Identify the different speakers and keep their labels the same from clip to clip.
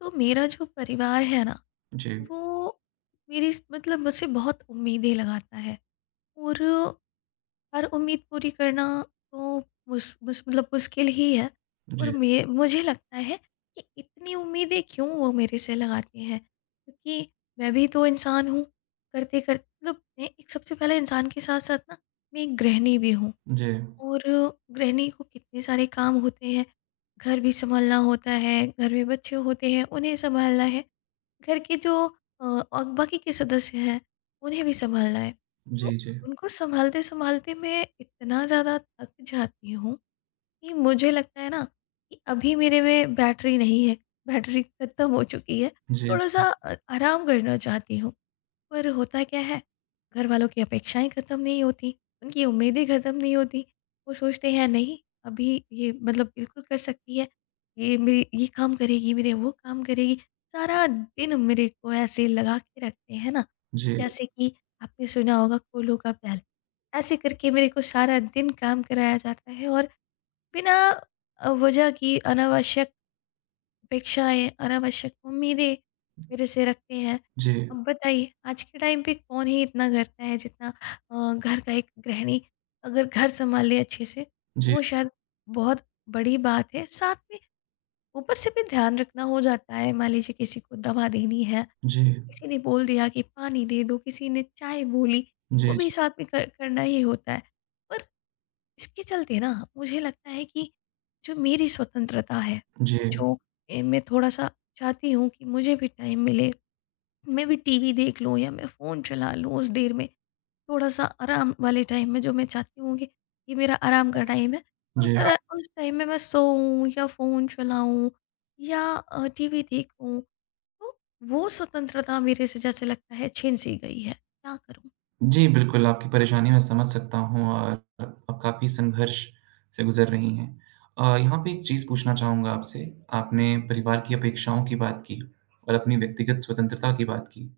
Speaker 1: तो मेरा जो परिवार है ना
Speaker 2: जी,
Speaker 1: वो मेरी मतलब मुझसे बहुत उम्मीदें लगाता है और हर उम्मीद पूरी करना तो मुश, मुश, मतलब मुश्किल ही है। और
Speaker 2: जी,
Speaker 1: मे मुझे लगता है कि इतनी उम्मीदें क्यों वो मेरे से लगाते हैं, क्योंकि मैं भी तो इंसान हूँ। करते करते मतलब मैं एक सबसे पहले इंसान के साथ साथ ना मैं एक गृहिणी भी हूँ।
Speaker 2: जी,
Speaker 1: और गृहिणी को कितने सारे काम होते हैं। घर भी संभालना होता है, घर में बच्चे होते हैं उन्हें संभालना है, घर के जो और बाकी के सदस्य हैं उन्हें भी संभालना है।
Speaker 2: जी,
Speaker 1: तो
Speaker 2: जी,
Speaker 1: उनको संभालते संभालते मैं इतना ज़्यादा थक जाती हूँ कि मुझे लगता है ना कि अभी मेरे में बैटरी नहीं है, बैटरी खत्म हो चुकी है।
Speaker 2: जी,
Speaker 1: थोड़ा सा आराम करना चाहती हूँ, पर होता क्या है, घर वालों की अपेक्षाएँ ख़त्म नहीं होती, उनकी उम्मीदें ख़त्म नहीं होती। वो सोचते हैं नहीं, अभी ये मतलब बिल्कुल कर सकती है, ये मेरे ये काम करेगी, मेरे वो काम करेगी। सारा दिन मेरे को ऐसे लगा के रखते हैं ना,
Speaker 2: जी,
Speaker 1: जैसे कि आपने सुना होगा कोलू का बैल। ऐसे करके मेरे को सारा दिन काम कराया जाता है और बिना वज़ह की अनावश्यक अपेक्षाएँ, अनावश्यक उम्मीदें मेरे से रखते हैं।
Speaker 2: जी,
Speaker 1: अब बताइए आज के टाइम पे कौन ही इतना करता है जितना घर का एक गृहिणी अगर घर सँभाल ले अच्छे से,
Speaker 2: जी, जी,
Speaker 1: वो शायद बहुत बड़ी बात है। साथ में ऊपर से भी ध्यान रखना हो जाता है। मान लीजिए किसी को दवा देनी है,
Speaker 2: जी,
Speaker 1: किसी ने बोल दिया कि पानी दे दो, किसी ने चाय बोली,
Speaker 2: जी,
Speaker 1: वो भी साथ में कर करना ही होता है। पर इसके चलते ना मुझे लगता है कि जो मेरी स्वतंत्रता है,
Speaker 2: जी, जी।
Speaker 1: जो मैं थोड़ा-सा चाहती हूँ कि मुझे भी टाइम मिले, मैं भी टीवी देख लूँ या मैं फ़ोन चला लूँ उस देर में, थोड़ा-सा आराम वाले टाइम में जो मैं चाहती हूँ कि ये मेरा आराम का टाइम है,
Speaker 2: जी
Speaker 1: उस तरह उस टाइम में मैं सोऊँ या फ़ोन चलाऊँ या टीवी देखूँ, तो वो स्वतंत्रता मेरे से जैसे लगता है छीन सी गई है, क्या करूँ?
Speaker 2: जी, बिल्कुल, आपकी परेशानी मैं समझ सकता हूँ और आप काफ़ी संघर्ष से गुज़र रही हैं। यहाँ पे एक चीज़ पूछना चाहूँगा आपसे, आपने परिवार की अपेक्षाओं की बात की और अपनी व्यक्तिगत स्वतंत्रता की बात की।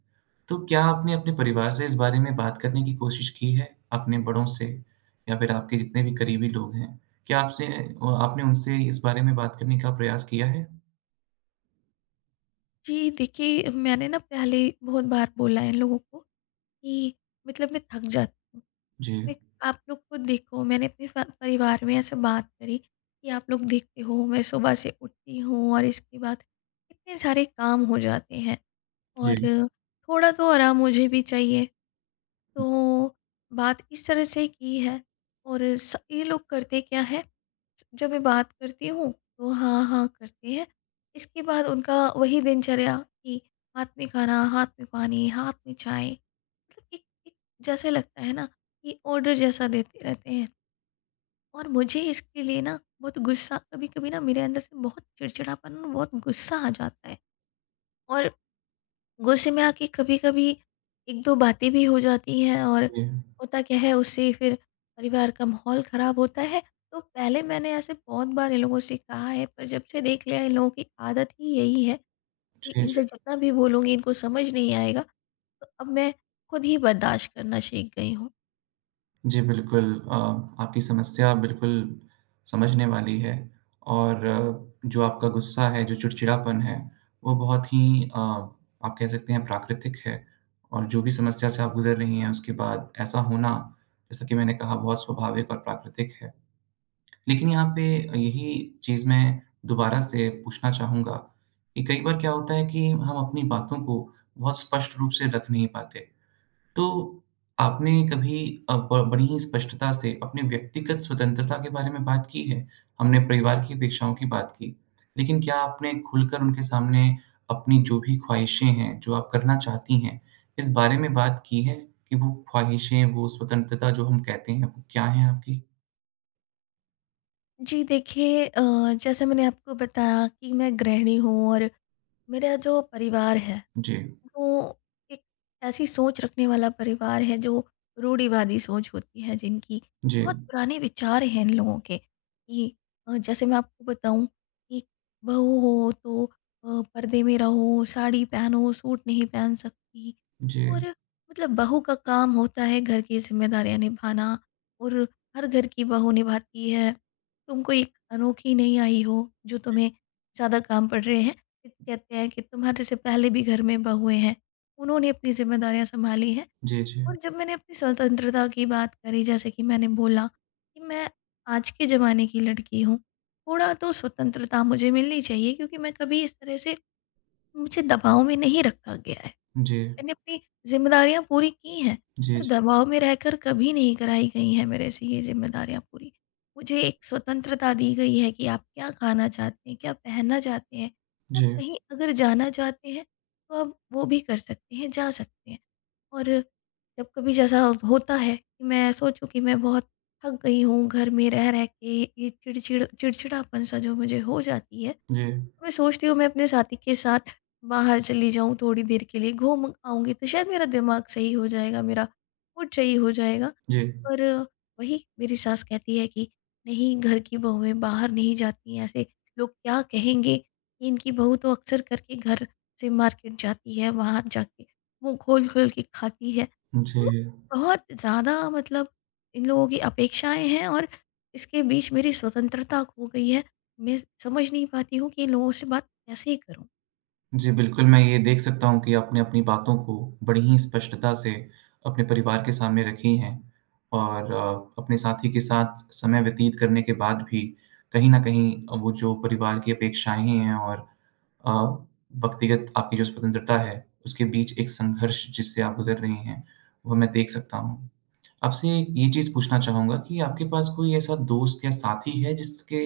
Speaker 2: तो क्या आपने अपने परिवार से इस बारे में बात करने की कोशिश की है, अपने बड़ों से या फिर आपके जितने भी करीबी लोग हैं? क्या आपसे आपने उनसे इस बारे में बात करने का प्रयास किया है?
Speaker 1: जी, देखिए मैंने ना पहले बहुत बार बोला है इन लोगों को कि मतलब मैं थक जाती हूँ।
Speaker 2: जी,
Speaker 1: मैं आप लोग को देखो मैंने अपने फ परिवार में ऐसे बात करी कि आप लोग देखते हो मैं सुबह से उठती हूँ और इसके बाद इतने सारे काम हो जाते हैं और
Speaker 2: जी, जी,
Speaker 1: थोड़ा तो आराम मुझे भी चाहिए। तो बात इस तरह से की है और स ये लोग करते क्या है, जब मैं बात करती हूँ तो हाँ, हाँ करते हैं। इसके बाद उनका वही दिनचर्या कि हाथ में खाना, हाथ में पानी, हाथ में चाय। मतलब एक एक जैसे लगता है ना कि ऑर्डर जैसा देते रहते हैं और मुझे इसके लिए ना बहुत गुस्सा कभी कभी ना मेरे अंदर से बहुत चिड़चिड़ापन और बहुत गुस्सा आ जाता है। और गुस्से में आके कभी कभी एक दो बातें भी हो जाती हैं और
Speaker 2: जी,
Speaker 1: होता क्या है उससे फिर परिवार का माहौल ख़राब होता है। तो पहले मैंने ऐसे बहुत बार इन लोगों से कहा है, पर जब से देख लिया इन लोगों की आदत ही यही है कि
Speaker 2: जी।
Speaker 1: इनसे जितना भी बोलूँगी इनको समझ नहीं आएगा, तो अब मैं खुद ही बर्दाश्त करना सीख गई हूँ।
Speaker 2: जी, बिल्कुल अ, आपकी समस्या बिल्कुल समझने वाली है और जो आपका गुस्सा है, जो चिड़चिड़ापन है, वो बहुत ही आप कह सकते हैं प्राकृतिक है और जो भी समस्या से आप गुज़र रही हैं, उसके बाद ऐसा होना, जैसा कि मैंने कहा, बहुत स्वाभाविक और प्राकृतिक है। लेकिन यहाँ पे यही चीज़ मैं दोबारा से पूछना चाहूँगा कि कई बार क्या होता है कि हम अपनी बातों को बहुत स्पष्ट रूप से रख नहीं पाते। तो आपने कभी अ, ब बड़ी ही स्पष्टता से अपने व्यक्तिगत स्वतंत्रता के बारे में बात की है। हमने परिवार की अपेक्षाओं की बात की। लेकिन क्या आपने खुलकर उनके सामने अपनी जो भी ख्वाहिशें हैं, जो आप करना चाहती हैं, इस बारे में बात की है कि वो ख्वाहिशें, वो स्वतंत्रता जो हम कहते हैं, वो क्या हैं आपकी?
Speaker 1: जी देखिए जैसे मैंने आपको बताया कि मैं गृहिणी हूँ और मेरा जो परिवार है
Speaker 2: जी,
Speaker 1: तो एक ऐसी सोच रखने वाला परिवार है जो रूढ़िवादी सोच होती है जिनकी,
Speaker 2: जी,
Speaker 1: बहुत पुराने विचार हैं इन लोगों के कि जैसे मैं आपको बताऊं कि बहू हो तो पर्दे में रहो, साड़ी पहनो, सूट नहीं पहन सकती
Speaker 2: जी,
Speaker 1: और मतलब बहू का काम होता है घर की जिम्मेदारियां निभाना और हर घर की बहू निभाती है, तुम कोई अनोखी नहीं आई हो जो तुम्हें ज़्यादा काम पड़ रहे हैं। कहते हैं कि तुम्हारे से पहले भी घर में बहुएं हैं, उन्होंने अपनी जिम्मेदारियां संभाली हैं।
Speaker 2: जी, जी,
Speaker 1: और जब मैंने अपनी स्वतंत्रता की बात करी जैसे कि मैंने बोला कि मैं आज के ज़माने की लड़की हूँ, थोड़ा तो स्वतंत्रता मुझे मिलनी चाहिए क्योंकि मैं कभी इस तरह से मुझे दबाव में नहीं रखा गया है।
Speaker 2: जी,
Speaker 1: मैंने अपनी ज़िम्मेदारियाँ पूरी की हैं,
Speaker 2: जी,
Speaker 1: पर
Speaker 2: जी,
Speaker 1: दबाव में रहकर कभी नहीं कराई गई हैं मेरे से ये ज़िम्मेदारियाँ पूरी। मुझे एक स्वतंत्रता दी गई है कि आप क्या खाना चाहते हैं, क्या पहनना चाहते हैं, या
Speaker 2: जी,
Speaker 1: कहीं अगर जाना चाहते हैं, तो आप वो भी कर सकते हैं, जा सकते हैं। और जब कभी जैसा होता है कि मैं सोचूँ कि मैं बहुत थक गई हूँ, घर में रह-रह के ये चिड़चिड़ापन-सा जो मुझे हो जाती है, तो
Speaker 2: जी,
Speaker 1: मैं सोचती हूँ मैं अपने साथी के साथ बाहर चली जाऊँ, थोड़ी देर के लिए घूम आऊँगी तो शायद मेरा दिमाग सही हो जाएगा, मेरा मूड सही हो जाएगा।
Speaker 2: जी,
Speaker 1: पर वही मेरी सास कहती है कि नहीं घर की बहुएँ बाहर नहीं जाती हैं, ऐसे लोग क्या कहेंगे? इनकी बहू तो अक्सर करके घर से मार्केट जाती है, बाहर जाके मुँह खोल-खोल के खाती है।
Speaker 2: जी,
Speaker 1: तो
Speaker 2: जी।
Speaker 1: बहुत ज़्यादा मतलब इन लोगों की अपेक्षाएँ हैं और इसके बीच मेरी स्वतंत्रता खो गई है, मैं समझ नहीं पाती हूँ कि इन लोगों से बात कैसे करूँ।
Speaker 2: जी, बिल्कुल, मैं ये देख सकता हूँ कि आपने अपनी बातों को बड़ी ही स्पष्टता से अपने परिवार के सामने रखी हैं और अपने साथी के साथ समय व्यतीत करने के बाद भी कहीं न कहीं वो जो परिवार की अपेक्षाएँ हैं और अ, व्यक्तिगत आपकी जो स्वतंत्रता है, उसके बीच एक संघर्ष जिससे आप गुज़र रही हैं, वो मैं देख सकता हूँ। आपसे ये चीज़ पूछना चाहूँगा कि आपके पास कोई ऐसा दोस्त या साथी है जिसके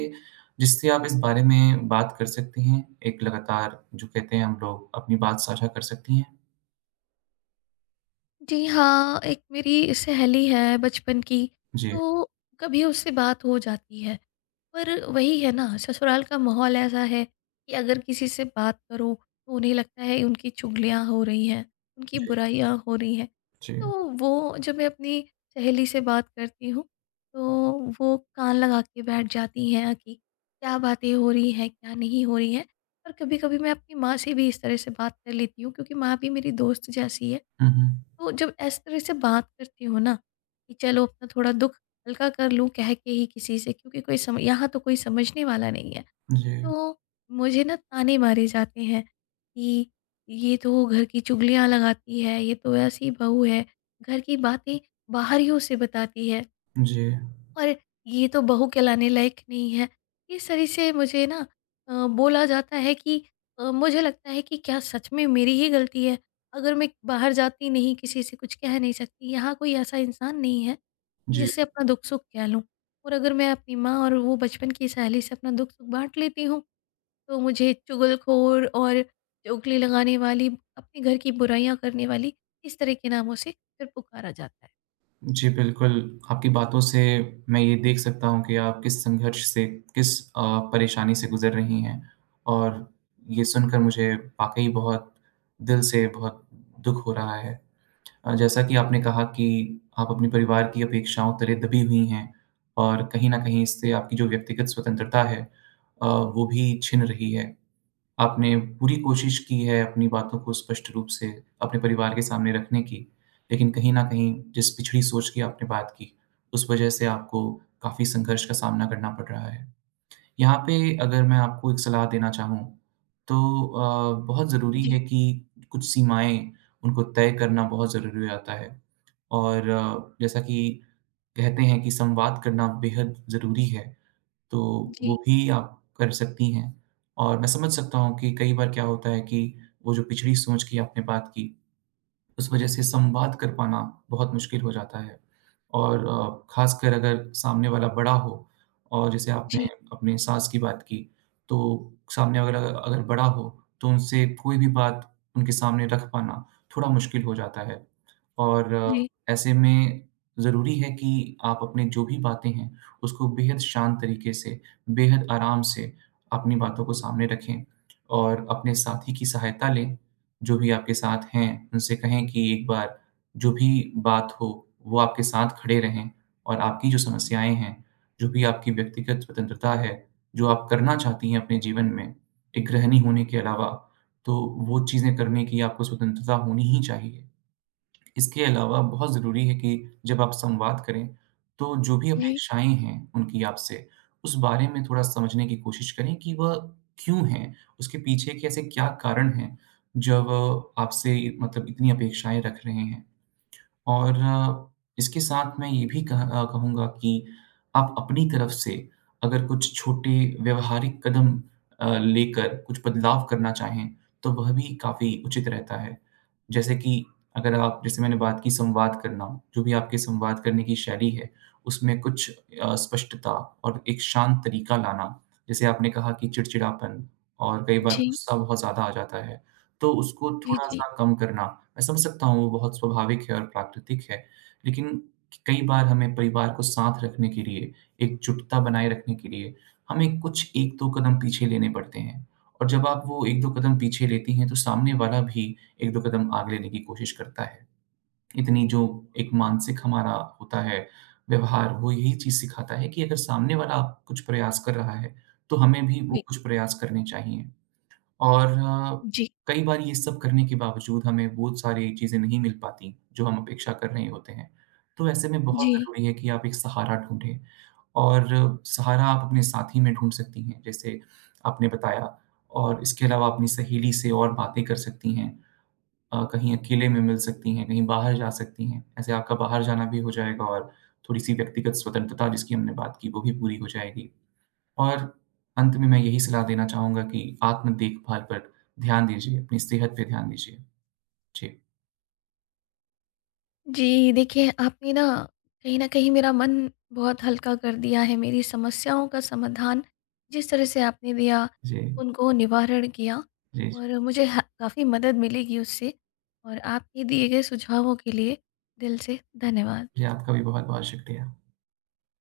Speaker 2: जिससे आप इस बारे में बात कर सकती हैं? एक लगातार जो कहते हैं हम लोग अपनी बात साझा कर सकती हैं?
Speaker 1: जी हाँ, एक मेरी सहेली है बचपन की,
Speaker 2: जी,
Speaker 1: तो कभी उससे बात हो जाती है। पर वही है ना, ससुराल का माहौल ऐसा है कि अगर किसी से बात करो, तो उन्हें लगता है उनकी चुगलियाँ हो रही हैं, उनकी
Speaker 2: जी,
Speaker 1: बुराइयाँ हो रही हैं।
Speaker 2: जी।
Speaker 1: तो वो जब मैं अपनी सहेली से बात करती हूँ, तो वो कान लगा के बैठ जाती हैं कि क्या बातें हो रही हैं, क्या नहीं हो रही हैं। और कभी-कभी मैं अपनी माँ से भी इस तरह से बात कर लेती हूँ, क्योंकि माँ भी मेरी दोस्त जैसी है।
Speaker 2: हुँ, हुँ।
Speaker 1: तो जब इस तरह से बात करती हूँ ना कि चलो अपना थोड़ा दुख हल्का कर लूँ कह के ही किसी से, क्योंकि कोई सम यहाँ तो कोई समझने वाला नहीं है।
Speaker 2: जी,
Speaker 1: तो मुझे ना ताने मारे जाते हैं कि ये तो घर की चुगलियाँ लगाती है, ये तो ऐसी बहू है, घर की बातें बाहरियों से बताती है।
Speaker 2: जी,
Speaker 1: और ये तो बहू कहलाने लायक नहीं है। इस तरह से मुझे ना बोला जाता है कि मुझे लगता है कि क्या सच में मेरी ही गलती है? अगर मैं बाहर जाती नहीं, किसी से कुछ कह नहीं सकती, यहाँ कोई ऐसा इंसान नहीं है कि
Speaker 2: जी,
Speaker 1: जिससे अपना दुख-सुख कह लूँ। और अगर मैं अपनी माँ और वो बचपन की सहेली से अपना दुख-सुख बाँट लेती हूँ, तो मुझे चुगलखोर और चुगली लगाने वाली, अपने घर की बुराइयाँ करने वाली, इस तरह के नामों से फिर पुकारा जाता है।
Speaker 2: जी, बिल्कुल। आपकी बातों से मैं ये देख सकता हूँ कि आप किस संघर्ष से, किस परेशानी से गुज़र रही हैं और ये सुनकर मुझे वाक़ई बहुत दिल से बहुत दुःख हो रहा है। जैसा कि आपने कहा कि आप अपने परिवार की अपेक्षाओं तले दबी हुई हैं और कहीं न कहीं इससे आपकी जो व्यक्तिगत स्वतंत्रता है वो भी छिन रही है। आपने पूरी कोशिश की है अपनी बातों को स्पष्ट रूप से अपने परिवार के सामने रखने की, लेकिन कहीं न कहीं जिस पिछड़ी सोच की आपने बात की, उस वजह से आपको काफ़ी संघर्ष का सामना करना पड़ रहा है। यहाँ पे अगर मैं आपको एक सलाह देना चाहूँ, तो बहुत ज़रूरी
Speaker 1: जी।
Speaker 2: है कि कुछ सीमाएँ, उनको तय करना बहुत ज़रूरी हो जाता है। और जैसा कि कहते हैं कि संवाद करना बेहद ज़रूरी है, तो वो
Speaker 1: जी,
Speaker 2: भी आप कर सकती हैं। और मैं समझ सकता हूँ कि कई बार क्या होता है कि वो जो पिछड़ी सोच की आपने बात की, उस वज़ह से संवाद कर पाना बहुत मुश्किल हो जाता है। और ख़ासकर अगर सामने वाला बड़ा हो और जैसे आपने
Speaker 1: जी,
Speaker 2: अपने सास की बात की, तो सामने वाला अगर बड़ा हो, तो उनसे कोई भी बात उनके सामने रख पाना थोड़ा मुश्किल हो जाता है। और
Speaker 1: जी,
Speaker 2: ऐसे में ज़रूरी है कि आप अपने जो भी बातें हैं, उसको बेहद शांत तरीके से, बेहद आराम से अपनी बातों को सामने रखें और अपने साथी की सहायता लें, जो भी आपके साथ हैं, उनसे कहें कि एक बार जो भी बात हो, वो आपके साथ खड़े रहें और आपकी जो समस्याएँ हैं, जो भी आपकी व्यक्तिगत स्वतंत्रता है, जो आप करना चाहती हैं अपने जीवन में, एक गृहिणी होने के अलावा, तो वो चीज़ें करने की आपको स्वतंत्रता होनी ही चाहिए। इसके अलावा बहुत ज़रूरी है कि जब आप संवाद करें, तो जो भी हुँ।
Speaker 1: जी।
Speaker 2: अपेक्षाएँ हैं उनकी आपसे, उस बारे में थोड़ा समझने की कोशिश करें कि वह क्यों हैं? उसके पीछे के ऐसे क्या कारण हैं, जब आपसे मतलब इतनी अपेक्षाएँ रख रहे हैं? और इसके साथ मैं ये भी कहूँगा कि आप अपनी तरफ से अगर कुछ छोटे व्यवहारिक कदम लेकर कुछ बदलाव करना चाहें, तो वह भी काफ़ी उचित रहता है। जैसे कि अगर आप जैसे मैंने बात की संवाद करना, जो भी आपके संवाद करने की शैली है, उसमें कुछ स्पष्टता और एक शांत तरीका लाना। जैसे आपने कहा कि चिड़चिड़ापन और कई बार
Speaker 1: जी,
Speaker 2: गुस्सा बहुत ज़्यादा आ जाता है, तो उसको
Speaker 1: जी, जी।
Speaker 2: थोड़ा-सा कम करना मैं समझ सकता हूँ वो बहुत स्वाभाविक है और प्राकृतिक है। लेकिन कई बार हमें परिवार को साथ रखने के लिए, एकजुटता बनाए रखने के लिए, हमें कुछ 1-2 कदम पीछे लेने पड़ते हैं। और जब आप वो 1-2 कदम पीछे लेती हैं तो सामने वाला भी 1-2 कदम आगे लेने की कोशिश करता है। इतनी जो एक मानसिक हमारा होता है व्यवहार, वो यही चीज़ सिखाता है कि अगर सामने वाला आप कुछ प्रयास कर रहा है, तो हमें भी
Speaker 1: जी,
Speaker 2: वो कुछ प्रयास करने चाहिए। और
Speaker 1: जी,
Speaker 2: कई बार ये सब करने के बावजूद हमें वो सारी चीज़ें नहीं मिल पाती, जो हम अपेक्षा कर रहे होते हैं। तो ऐसे में बहुत
Speaker 1: जी।
Speaker 2: ज़रूरी है कि आप एक सहारा ढूँढें और सहारा आप अपने साथी में ढूँढ सकती हैं, जैसे आपने बताया और इसके अलावा अपनी सहेली से और बातें कर सकती हैं। कहीं अकेले में मिल सकती हैं, कहीं बाहर जा सकती हैं। ऐसे आपका बाहर जाना भी हो जाएगा और थोड़ी-सी व्यक्तिगत स्वतंत्रता जिसकी हमने बात की, वो भी पूरी हो जाएगी। और अंत में मैं यही सलाह देना चाहूँगा कि आत्म देखभाल पर ध्यान दीजिए, अपनी सेहत पे ध्यान दीजिए। जी,
Speaker 1: जी, देखिए आपने ना कहीं न कहीं मेरा मन बहुत हल्का कर दिया है, मेरी समस्याओं का समाधान जिस तरह से आपने दिया,
Speaker 2: जी,
Speaker 1: उनको निवारण किया,
Speaker 2: जी, जी।
Speaker 1: और मुझे ह काफ़ी मदद मिलेगी उससे और आपके दिए गए सुझावों के लिए दिल से धन्यवाद।
Speaker 2: जी, आपका भी बहुत-बहुत शुक्रिया।